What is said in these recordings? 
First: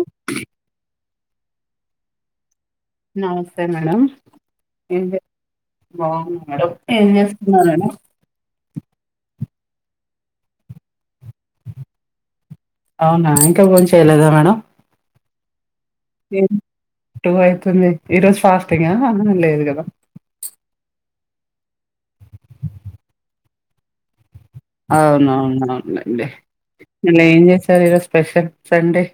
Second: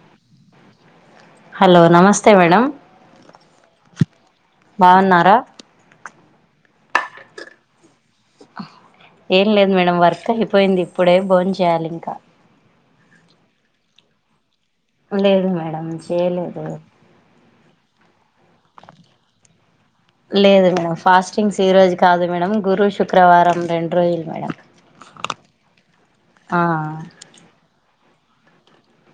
Okay hello నమస్తే madam? నమస్తే madam ఏం లేదు బాగున్నారా బావుంది మేడం ఏం చేస్తున్నారు మేడం? ఏం లేదు మేడం వర్క్ అయిపోయింది ఇప్పుడే బోన్ చేయాలి ఇంకా అవునా ఇంకా బోన్ చేయలేదా మేడం? లేదు మేడం చేయలేదు సర్లే ఈ రోజు ఫాస్టింగ్ అ లేదు గదా లేదు మేడం ఫాస్టింగ్స్ ఈ రోజు కాదు మేడం గురు, శుక్రవారం రెండు రోజులు మేడం అవునవునండి ఆ నిన్న ఏం చేసారు ఈరోజు స్పెషల్ సండే?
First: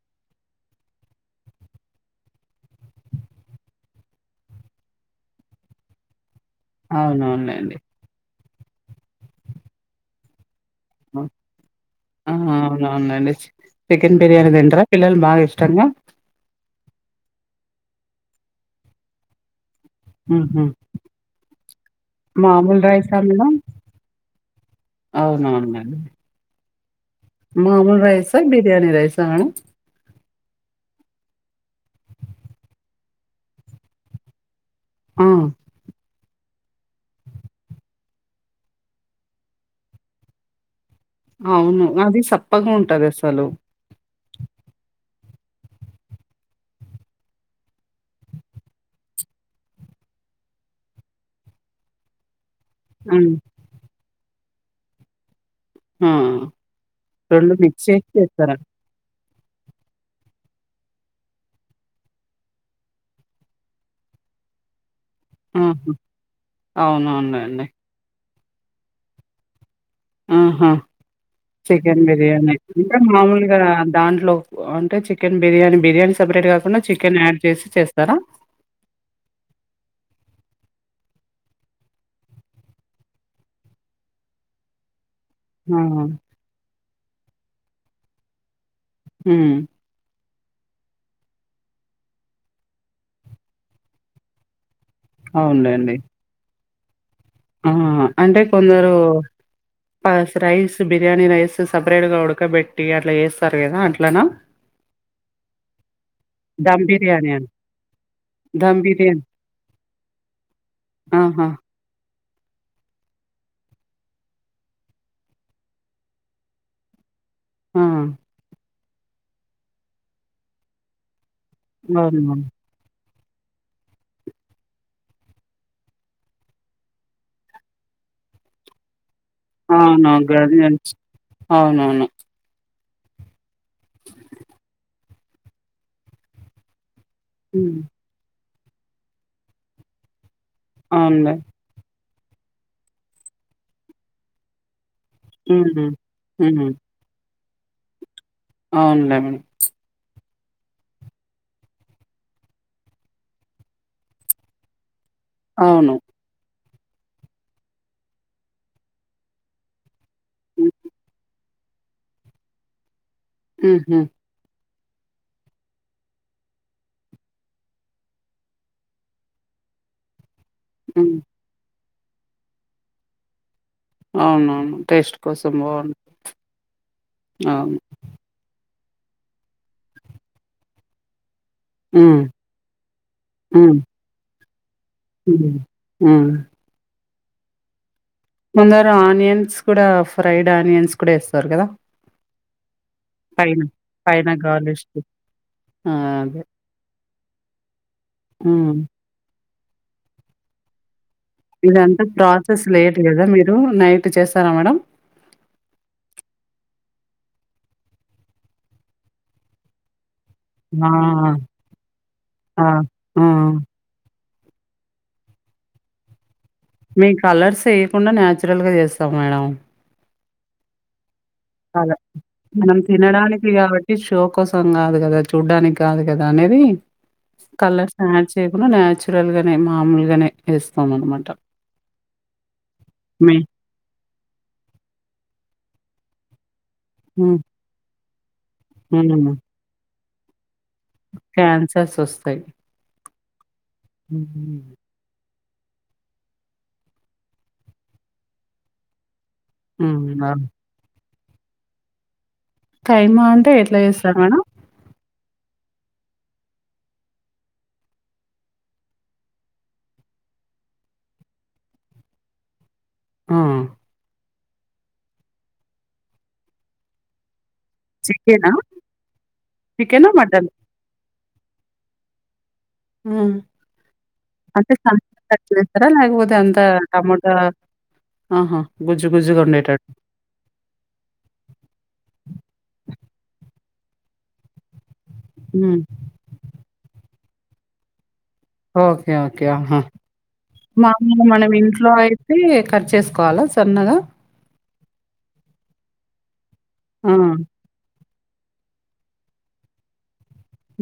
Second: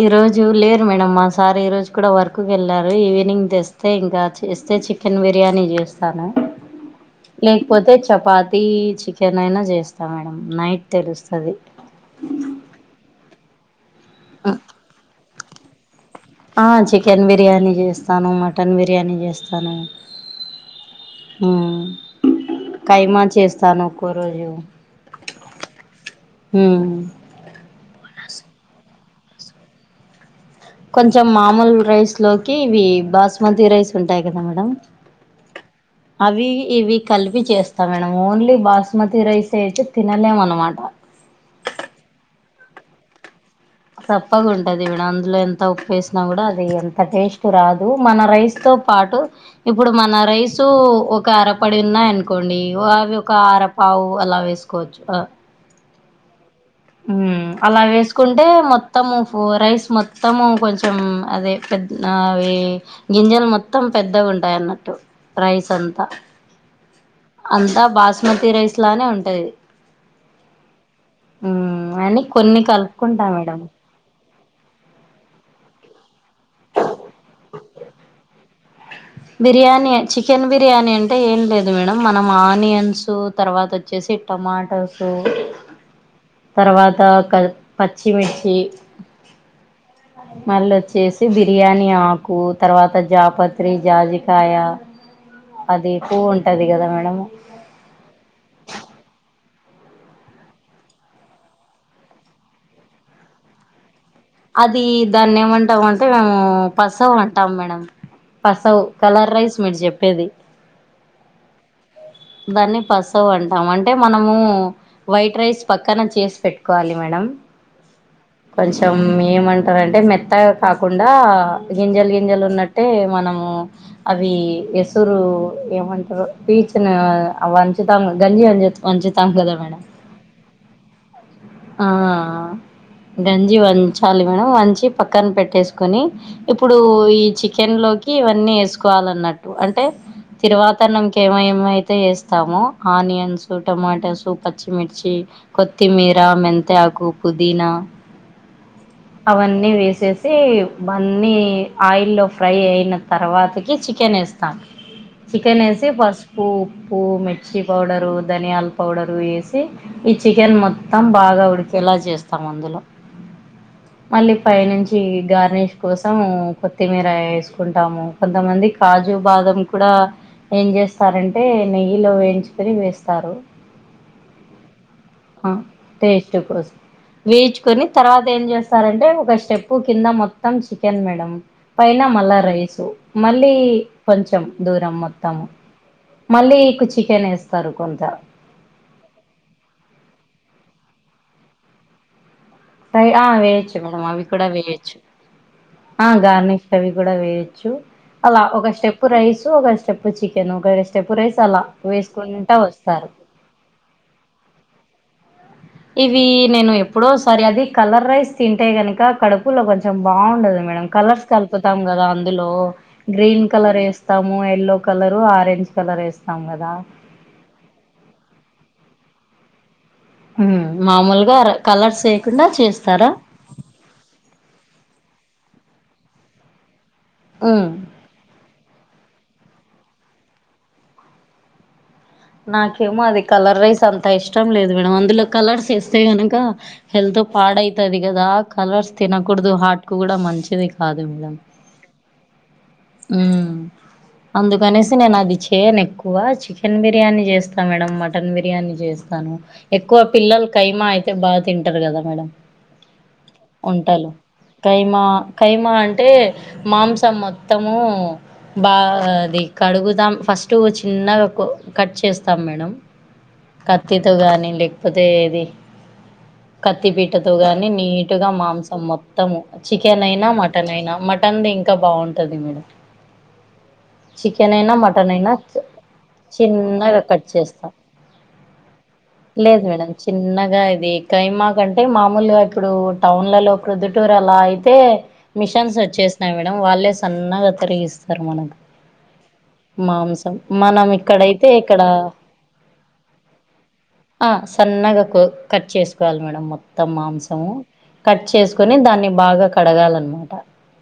ఈ రోజు లేరు మేడమ్ మా సార్ ఈ రోజు కూడా వర్క్కి వెళ్లారు. ఈవినింగ్ తెస్తే ఇంకా చేస్త చే చికెన్ బిర్యానీ చేస్తాను. అవునవునండి లేకపోతే చపా తి చికెన్ అయినా చేస్తా మేడం నైట్ ఆ, తెలుస్తది. అవునవునండి చికెన్ బిర్యానీ థింటరా పిల్లలు బాగా ఇష్టంగా ఆ చికెన్ బిర్యానీ చేస్తాను, మటన్ బిర్యానీ చేస్తాను. మ్హూ. మ్ మామూలు కైమా చేస్తాను ఒక్కో రోజు అవునవున ఊ మామూలు రైస, బిర్యాణి రైసా కొంచం మామూలు రైస్ లోకి ఇవి బాస్మతి రైస్ ఉంటాయి కదా మేడం. ఆ వి ఇవి కలిపి చేస్తాం మేడం ఓన్లీ బాస్మతి రైస్ అయితే తినలేము అనమాట. అవును అది చప్పగా ఉంటది అసలు చప్పగా ఉంటది ఈడ అందులో ఎంత ఉప్పు వేసినా కూడా అది ఎంత టేస్ట్ రాదు మన రైస్ తో పా అటు ఇప్పుడు మన రైసు ఒక అరపడి ఉన్నాయి అనుకోండి. వాళ్ళు ఉమ్, ఒక ఆరపావు అలా వేసుకోవచ్చు ఆ హ మ్ అలా వేసుకుంటే మొత్తం ఓ రైస్ మొత్తం కొంచెం అదే పె అవి గింజలు మొత్తం పెద్దగున్ ఉంటాయన్నట్టు ప్రైస్ ఎంత అవునవును లెండి స్మూతి రైస్లానే ఉంటది. ఆహా హ్మ్ చికెన్ అని బిర్యానీ కొన్ని అంటే కలుపుకుంటా మామూలుగా మేడం దాంట్లో అంటే చికెన్ బిర్యానీ బిర్యానీ సపరేట్ కాకుండా చికెన్ యాడ్ చేసి చేస్తారా? బిర్యానీ చికెన్ బిర్యానీ అంటే ఏం లేదు మేడం మనం ఆనియన్స్ తర్వాత వచ్చే వేసి టమాటల్ తో ఆవునా తర్వాత క పచ్చిమిర్చి హ్మ్. మళ్ళ వచ్చేసి బిర్యానీ ఆకు తర్వాత జాపత్రి, జాజికాయ అది అవునులెండి. పువ్ ఉంటది కదా మేడం పాస్ రైస్, బిర్యానీ రైస్ సపరేట్ గా ఉడకబెట్టి అట్లా చేస్తారు కదా అట్లా అది దాన్ని ఏమంటాం అంటే మేము ధమ్ పసవ బిర్యానీ అని. అంటాం మేడం. పసవ్ ధమ్ బిర్యానీ. కలర్ రైస్ మీరు చెప్పేది ఆహా దాన్ని పసవ్ అంటాం అంటే మనము వైట్ రైస్ పక్కన చేసి పెట్టుకోవాలి మేడం ఆ కొంచం ఏమంటారంటే మెత్తగా కాకుండా గింజలు గింజలు అవునవును. ఉన్నట్టే మనం అవి ఎసురు ఏమంటారు పీచిన అవంచుతాం గంజి అనిచెప్ వంచు తాం కదా మేడం అవునవును. గర్జన్స్ అవునవును. ఆఆ గంజి వంచాలి మేడం వంచి పక్కన పెట్టేసుకోని ఇప్పుడు ఈ హ్మ్. చికెన్లోకి ఇవన్నీ ఏసుకోవాలన్నట్టు అంటే తిరువాత అన్నంకి అవునులే. ఏమో ఏమో అయితే ఏస్తామో ఆనియన్స్ టొమాటోస్ పచ్చిమిర్చి హ్మ్. కొత్తిమీరా హ్మ్. మెంతాకు పుదీనా అవునులే మేడం. అవన్నీ వేసే సి బన్నీ ఆయిల్లో ఫ్రై అయిన తర్వాతకి చికెన్ ఏస్తాం చికెన్ ఏసి అవును. పసుపు ఉప్పు మిర్చి పౌడరు ధనియాల పౌడరు ఏసి ఈ చికెన్ హ్మ్. మొత్తం బాగా ఉడికేలా చేస్తాం అందులో హుహు. మళ్ళీ పైనుం చి గార్నిష్ కోసం కొత్తిమీర ఏసుకుంటాము కొంతమంది కాజు బాదం కూడా ఆ ఏం హ్మ్. చేస్తారంటే నెయ్యిలో వేయించుకుని వేస్తారు అవునవును టేస్ట్ ఆ కోసం బావుం టేస్ట్ కోసం అవును. వేయిచుకొని తర్వాత ఏం చే స్తారంటే ఒక స్టెప్ కింద మొత్తం చికెన్ మేడం పైన హ్మ్. మళ్ళా రైసు మళ్ళీ హ్మ్. కొంచెం దూరం మొత్తం హ్మ్. హ్మ్. మళ్ళీకు చికెన్ ఏస్తారు కొంత ముందర ఆనియన్స్ కూడా ఫ్రైడ్ ఆనియన్స్ కూడా ఎస్తారు కదా ఆ వేయచ్చు మేడం అవి కూడా వేయచ్చు గార్నిష్‌కి. ఆ గార్నిష్ అవి కూడా వేయొచ్చు అలా ఒక హ్మ్. స్టెప్ రైస్ ఒక స్టెప్ చికెను ఒక స్టెప్ రైస్ అలా ఇదంతా వేసుకుంటా ప్రాసెస్ లేట్ వస్తారు కదా మీరు నైట్ చేస్తారా మేడం ఇవి నేను ఎప్పుడో ఓసారి అది కలర్ రైస్ తింటే గనుక కడుపులో కొంచెం బాగుండదు మేడం ఆ! కలర్స్ కలుపుతాం కదా అందులో ఆ! ఆ! గ్రీన్ కలర్ ఏ స్తాము ఎల్లో కలర్ ఆరెంజ్ కలర్ ఏ మేం కలర్స్ ఏయ్యకుండా న్యాచురల్గా చేస్తాం మేడం ఉమ్మ్ మామూల్ అదే మనం తినడానికి కాబట్టి షో కోసం కాదు కదా చూడ్డానికి కాదు కదా అనేది హ్మ్. కలర్స్ యాడ్ చేయ కుండా న్యాచురల్ గానే మామూలుగానే ఏస్తాం అనమాట నాకేమో అది కలర్ రైస్ అంత ఇష్టం లేదు మేడం అందులో కలర్స్ ఏస్తే గనక హెల్త్ హ్మ్. పాడయితాది కదా కలర్స్ హ్మ్. తినకూడదు హాట్కు కూడా మంచిది కాదు క్యాన్సర్స్ వస్తాయి ఉమ్మ్ హ్మ్. అందుకనేసి నేను అది చేయను ఎక్కువ చికెన్ బిర్యానీ చేస్తా మేడం మటన్ బిర్యాని చేస్తాను ఎక్కువ హ్మ్. అవును. పిల్లలు కైమా అ యితే బాగా తింటారు కదా మేడం కైమా అంటే ఎట్లా వంటలు చేస్తారు మేడం? కైమా కైమా అంటే మాంసం మొత్తము బా అది కడుగుదాం ఫ స్ట్ చిన్నగా కో కట్ చేస్తాం మేడం ఆ! కత్తితో గాని లేక్పోతే ఏది కత్తిపీట్టతో గా ని నీటుగా చికెనా? మాంసం మొత్తము చికెన్ అయినా మటన్ అయినా మ పంది ఇంకా బాగుంటది మేడం ఉమ్ చికెన్ అంటే అయినా మటన్ [unintelligible] అయినా లేకపో అంత చిన్నగా కట్ టమాటా చేస్తాం ఆహ గుజ్జు గు లేదు మేడం చిన్నగా ఇది ఖైమా కంటే మామూలుగా ఇప్పుడు టౌన్లలో ప్రొద్దుటూరు అలా అయితే మిషన్స్ హ్మ్. వచ్చేసినాయి మేడం వాళ్ళే సన్నగా తరిగిస్తా స్తరు మనకు ఓకే. ఓకే. ఆహా! మాంసం మనం ఇ మామూలుగా ఐతే మనం ఇక్కడ ఇంట్లో అయితే కట్ చేసుకోవాలా సన్నగా? సన్నగా ఆ కో కట్ చేస్ సుకోవాలి మేడం మొత్తం ఆ! మాంసము కట్ చేసుకొని దాన్ని బాగా కడగాలన్ మాట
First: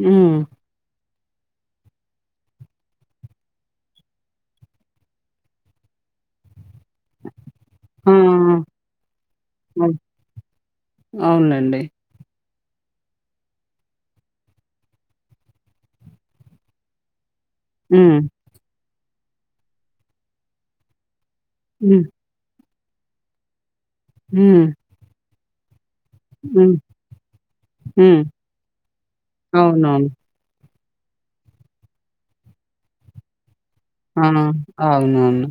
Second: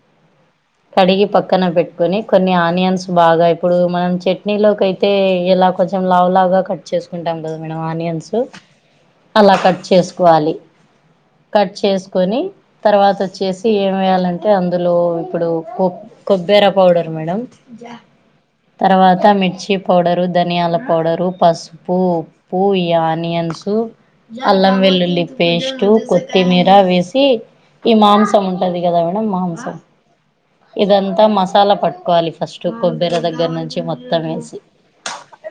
ఉమ్ కడిగి పక్కన పెట్టుకొని కొన్ని ఆనియన్స్ బాగా ఇప్పుడు మనం చట్నీలోకి అయితే అయితే ఎలా కొంచెం లావు లావుగా కట్ చే చేసుకుంటాం కదా మేడం ఆ! ఆనియన్స్ ఆ! అలా కట్ అవును. చేసుకోవాలి. కట్ అవునులెండి. చేసుకొని తర్వాత వచ్చేసి ఏమి వేయాలంటే అందులో ఇప్పుడు కొ కొబ్బేర పౌడర్ మేడం ఉమ్ తర్వాత మిర్చి పౌడరు, ధనియాల పౌడరు, పస్పు హ్మ్. పు ఈ ఆనియన్సు, హ్మ్. అల్లం వెల్లుల్లి పేస్టు, కొత్తిమీర హ్మ్. వేసి ఈ హ్మ్. మాంసం ఉంటది కదా మేడం మాంసం అవునవును. ఇదంతా మసాలా పట్టుకోవాలి ఫస్ట్ కొబ్బెరి దగ్గర నుంచి మొత్తం ఆ! వేసి అవునవును.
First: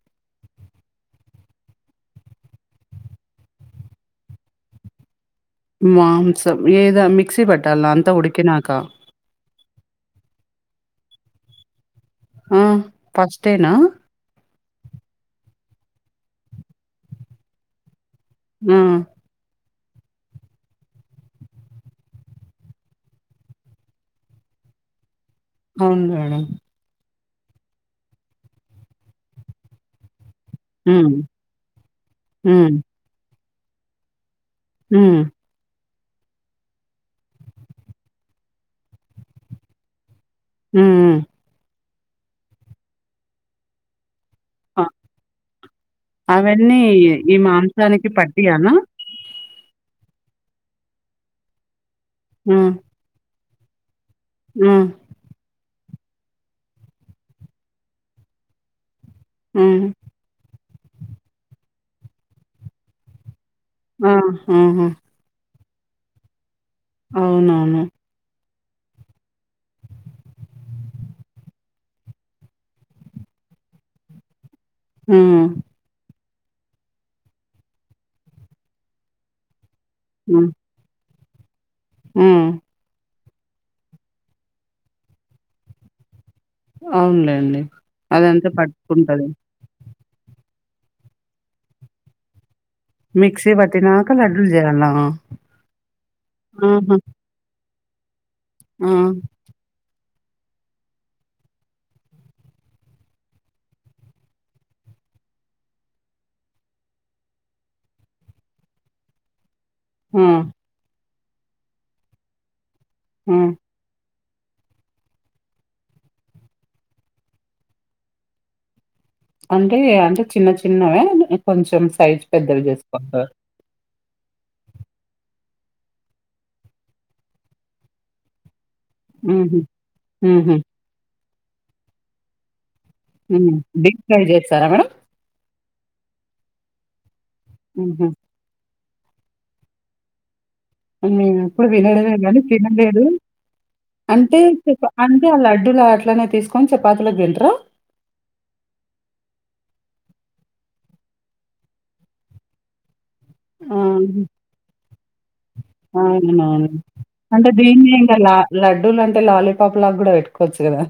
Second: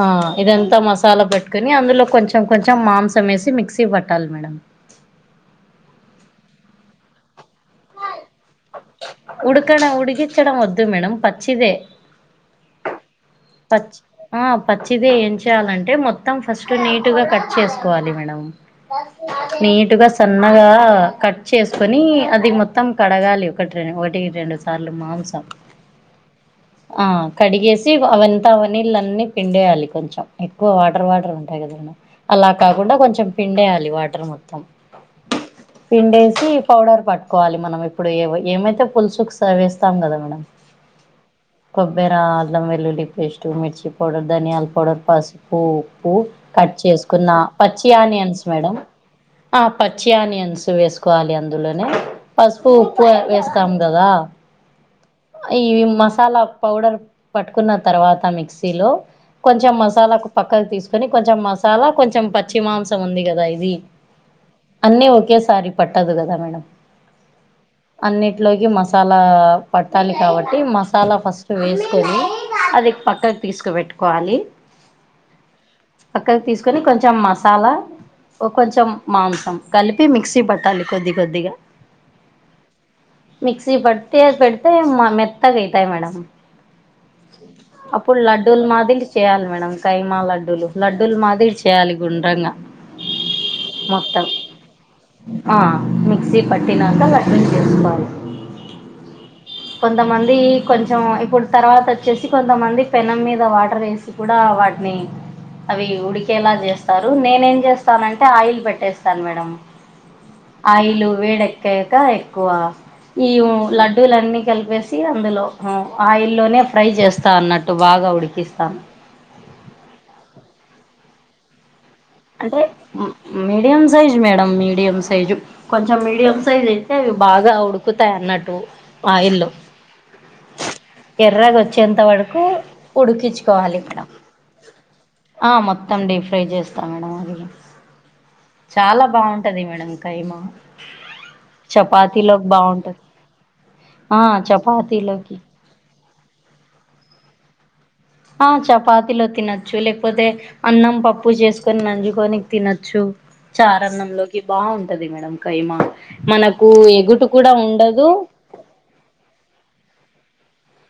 ఆ ఇదంతా మసాలా పట్కొని అందులో కొంచెం కొంచెం మాంసం వేసి మిక్సీ పట్టాలి మేడం మాంసం ఏదా మిక్సీ పట్టాల అంతా ఉడికినాకా ఉడకన ఉడికించడం వద్దు మేడం పచ్చిదే ఆ ఫస్ట్ నా పచ్చిది ఏం చేయాలంటే మొత్తం ఫస్ట్ నీటుగా కట్ చేసుకోవాలి మేడం ఆ! నీటుగా సన్నగా కట్ చేసుకొని అది మొత్తం కడగాలి ఒకటి రెండు ఒకటి రెండు సార్లు మాంసం అవును మేడం ఆ కడిగేసి వ అవంతా అవి నీళ్ళన్నీ పిండేయాలి కొంచెం ఎక్కువ వాటర్ హ్మ్. వాటర్ ఉంటాయి కదా మేడం అలా హ్మ్. కాకుండా కొంచెం పిండేయాలి వాటర్ మొత్తం ఉమ్ పిండేసి పౌడర్ పట్టుకోవాలి మనం ఇప్పుడు ఏవై ఏమైతే పులుసుకు సవేస్తాం కదా మేడం ఉమ్ ఉమ్ కొబ్బెర, అల్లం వెల్లుల్లి పేస్టు, మిర్చి పౌడర్, ధనియాల ఆ! పౌడర్, పసుపు, ఉప్పు, కట్ అవన్నీ చేసుకున్న ఈ పచ్చి మాంసానికి ఆనియన్స్ పట్టియనా? మేడం ఆ ప్ పచ్చి ఆనియన్స్ వేసుకోవాలి అందులోనే హ్మ్. పసుపు, ఉప్పు, వేస్తాం కదా హ్మ్. ఈవి మసాలా పౌడర్ పట్టుకున్న తర్వాత మిక్సీలో కొంచెం హ్మ్. మసాలాకు పక్కకు తీసుకొని కొంచెం మసాలా కొంచెం పచ్చి మాంసం ఉంది కదా ఇద్ ఇది ఆ! ఆహా! అన్నీ ఒకేసారి పట్టదు కదా మేడం అవునవును. ఇట్లోకి మసాలా పట్టాలి కాబట్టి మసాలా ఫస్ట్ వేసుకొని అది పట్ పక్కక్ తీసుకు పెట్టుకోవాలి హ్ము్ పక్కకి తీసుకొని కొంచెం మసాలా ఒ కొంచెం మాంసం కలిపి మిక్సీ పట్టాలి కొద్ది కొద్దిగా ఉ మిక్సీ పట్టి అది పెడితే మెత్తగా అయితాయి మేడం అవున్లేండి అప్పుడు లడ్డూల్ మాదిరి చేయాలి మేడం కైమా లడ్డూలు లడ్డూలు మాదిరి చేయాలి గుండ్రంగా మిక్సీ పట్టినాక మొత్తం లడ్డూలు జేయాలా? ఆ మిక్సీ ఆహా! పట్టినకా లడ్డుల్ చేసుకో ఆ కొంతమంది కొంచెం ఇప్పుడ్ తర్వాత అచ్చేసి కొం తమంది పెనం మీద వాటర్ ఎసి కూడా వాటిని అవి ఉడికేలా చేస్తారు నేనేమ్ చేస్తానంటే ఆయిల్ పెట్టేస్తాన్ మేడం ఆ! ఆయిలు వేడెక్కాక ఎక్కువ ఈ ఆ! ఉ లడ్డూలన్నీ కలిపేసి అందులో ఆయిల్లోనే ఫ్రై చేస్తా అన్నట్టు బాగా ఉడికిస్తాన్ అంటే అంటే చిన్న చిన్న గా కొంచెం సైజ్ అంటే పెద్దవి జేసుకుంటారా? Mediums size madam medium size కొంచెం మీడియం సైజ్ అయితే అవి బాగా ఉడుకుతాయన్నట్టు ఉహు ఉహు ఎర్రగ వచ్చేంతవరకు హ్మ్. ఉడికించుకోవాలి డీప్ ఫ్రై చేస్తారా మేడం? ఆ మొ త్తం డీ ఫ్రై చేస్తా మేడం అది ఉహు చాలా బగుంటది మేడం కైమా నేను ఎప్పుడు వినడమే గనీ చపాతీలోకి బాగుంటది తినలేదు ఆ అంటే పిప అంటే ఆ చపాతీలోకి లడ్డూల అట్లనే తీసుకొని చపాతీలోకి తింటరా ఆ చపాతిలో తినచ్చు లేకపోతే అన్నం పప్పు చేసుకొని నంజుకొని తినచ్చు ఆహా! చారన్నంలోకి బాగుంటది మేడం కైమా మనకు ఎగుటు కూడా ఉండదు లా లడ్డూలంటే లాలీపాప్ లాగా కూడా పెట్టుకోవచ్చు కదా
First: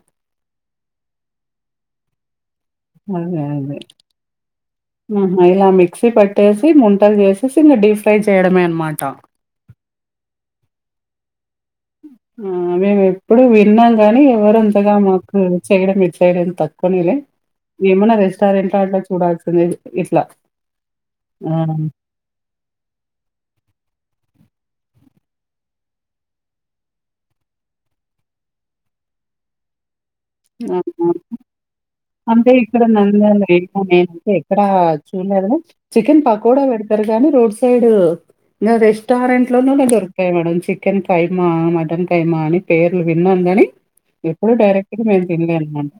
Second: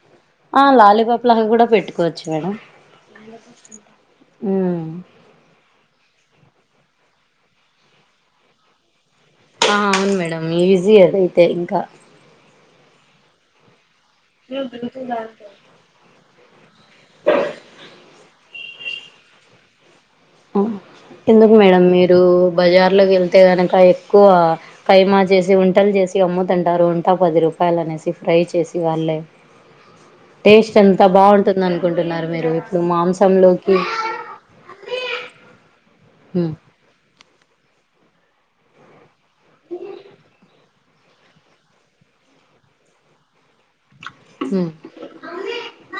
ఆ లాలీపాప్ లాగా కూడా పెట్టుకోవచ్చు మేడం అదే అదే ఉమ్ అహ ఇలా మిక్సీ పట్టేసి ము చేసేసి ఇంకా డీప్ ఫ్రై చేయడమే అనమాట ఆ అవును మేడం ఈజీ అదైతే ఇంకా అ మేము ఎప్పుడు విన్నా కానీ ఎవరు అంతగా మాకు చేయడం [unintelligible] తక్కువనేలే ఏమన్నా రెస్ సర్ ఇంటటే చూడాల్సింది ఎందుకు మేడం మీరు బజార్లో వెళ్తే గనక ఎక్కువ కైమా చేసి వంటలు చేసి అమ్ముతుంటారు వంట పది రూపాయల్ అనేసి ఫ్రై చేసి వాళ్లే అవునా అనుకుంటున్నారు అంటే మీరు ఇప్పుడు ఇక్కడ నంద్యాలలో మాంసంలోకి [unintelligible] ఎక్కడ చూడలేదు చికెన్ ఉమ్ పకోడా పెడతారు గానీ రోడ్ సైడ్ గా రెష్ రెస్టారెంట్ల లోనూనె దొరుకుతాయి madam chicken keema mutton keema అని పేర్లు విన్నాను గని ఎప్పుడు డైరెక్ట్ గా మేము తినలే అనమాట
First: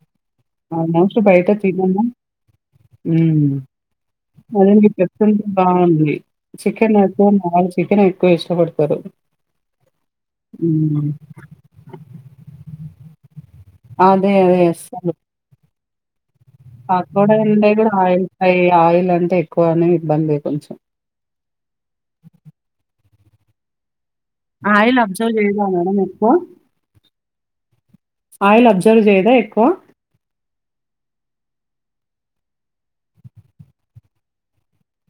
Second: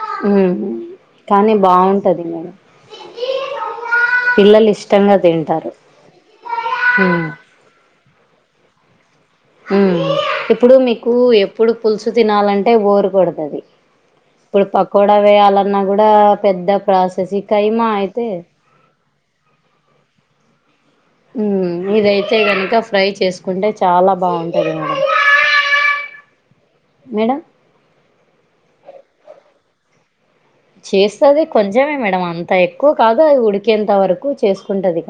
ఉమ్ అవునా [unintelligible] బయట కానీ తినను బాగుంటది మేడం ఉమ్ [unintelligible] పిల్లలు ఇష్టంగా తింటారు చికెన్ అయితే ఉమ్ మ తేనె ఎక్కువ ఇష్టపడతారు ఉహ్మ్ ఇప్పుడు హ్మ్. మీకు ఎప్పుడు పులుసు తినాలంటే బోర్ కొడతది అదే. అదే. ప్పుడు పకోడా వేయాలన్నా గుడా పకోడాలంటే ఆయిల్ ఫ్రై ఆయిల్ అంటే ఎక్కువ అనే ఇబ్బంది కొంచెం కొంటే చాలా బాగుంటది ఆయిల్ మేడం అబ్జర్వ్ చేయదా మేడం ఎక్కువ మేడం ఆయిల్ అబ్జర్వ్ చే ఎ ఎక్కువ చేస్తది కొంచమే మేడం అంత ఎక్కువ కాదు అది ఉడికేంత వరకు చేసుకుంటది.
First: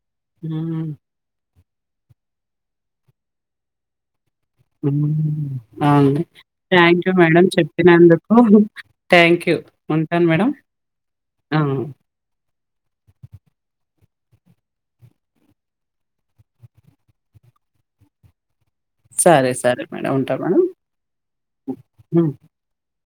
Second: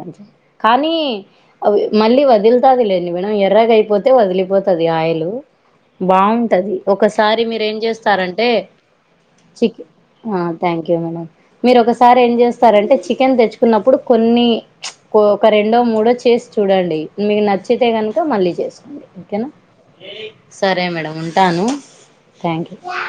హ్మ్ కానీ మళ్ళీ వదులుతాది లేండి మేడం ఎర్రగయిపోతే వదిలి ఆ అండి థాంక్యూ ఒకసారి మేడం మీరు ఏం చెప్పినందుకు చేస్తారంటే థాంక్ క్యూ చిక్ ఉంటా ఆ థాంక్యూ మేడం మీరు ఒకసారి ఏం చేస్తారంటే చికెన్ తెచ్చుకున్నప్పుడు కొన్ని ఒక రెండో మూడో చేసి చూడండి మీకు నచ్చితే గనుక మళ్లీ చేసు ఓకేనా సరే సరే మేడం ఉంటా మేడం. సరే మేడం ఉంటాను హ్మ్. Thank you you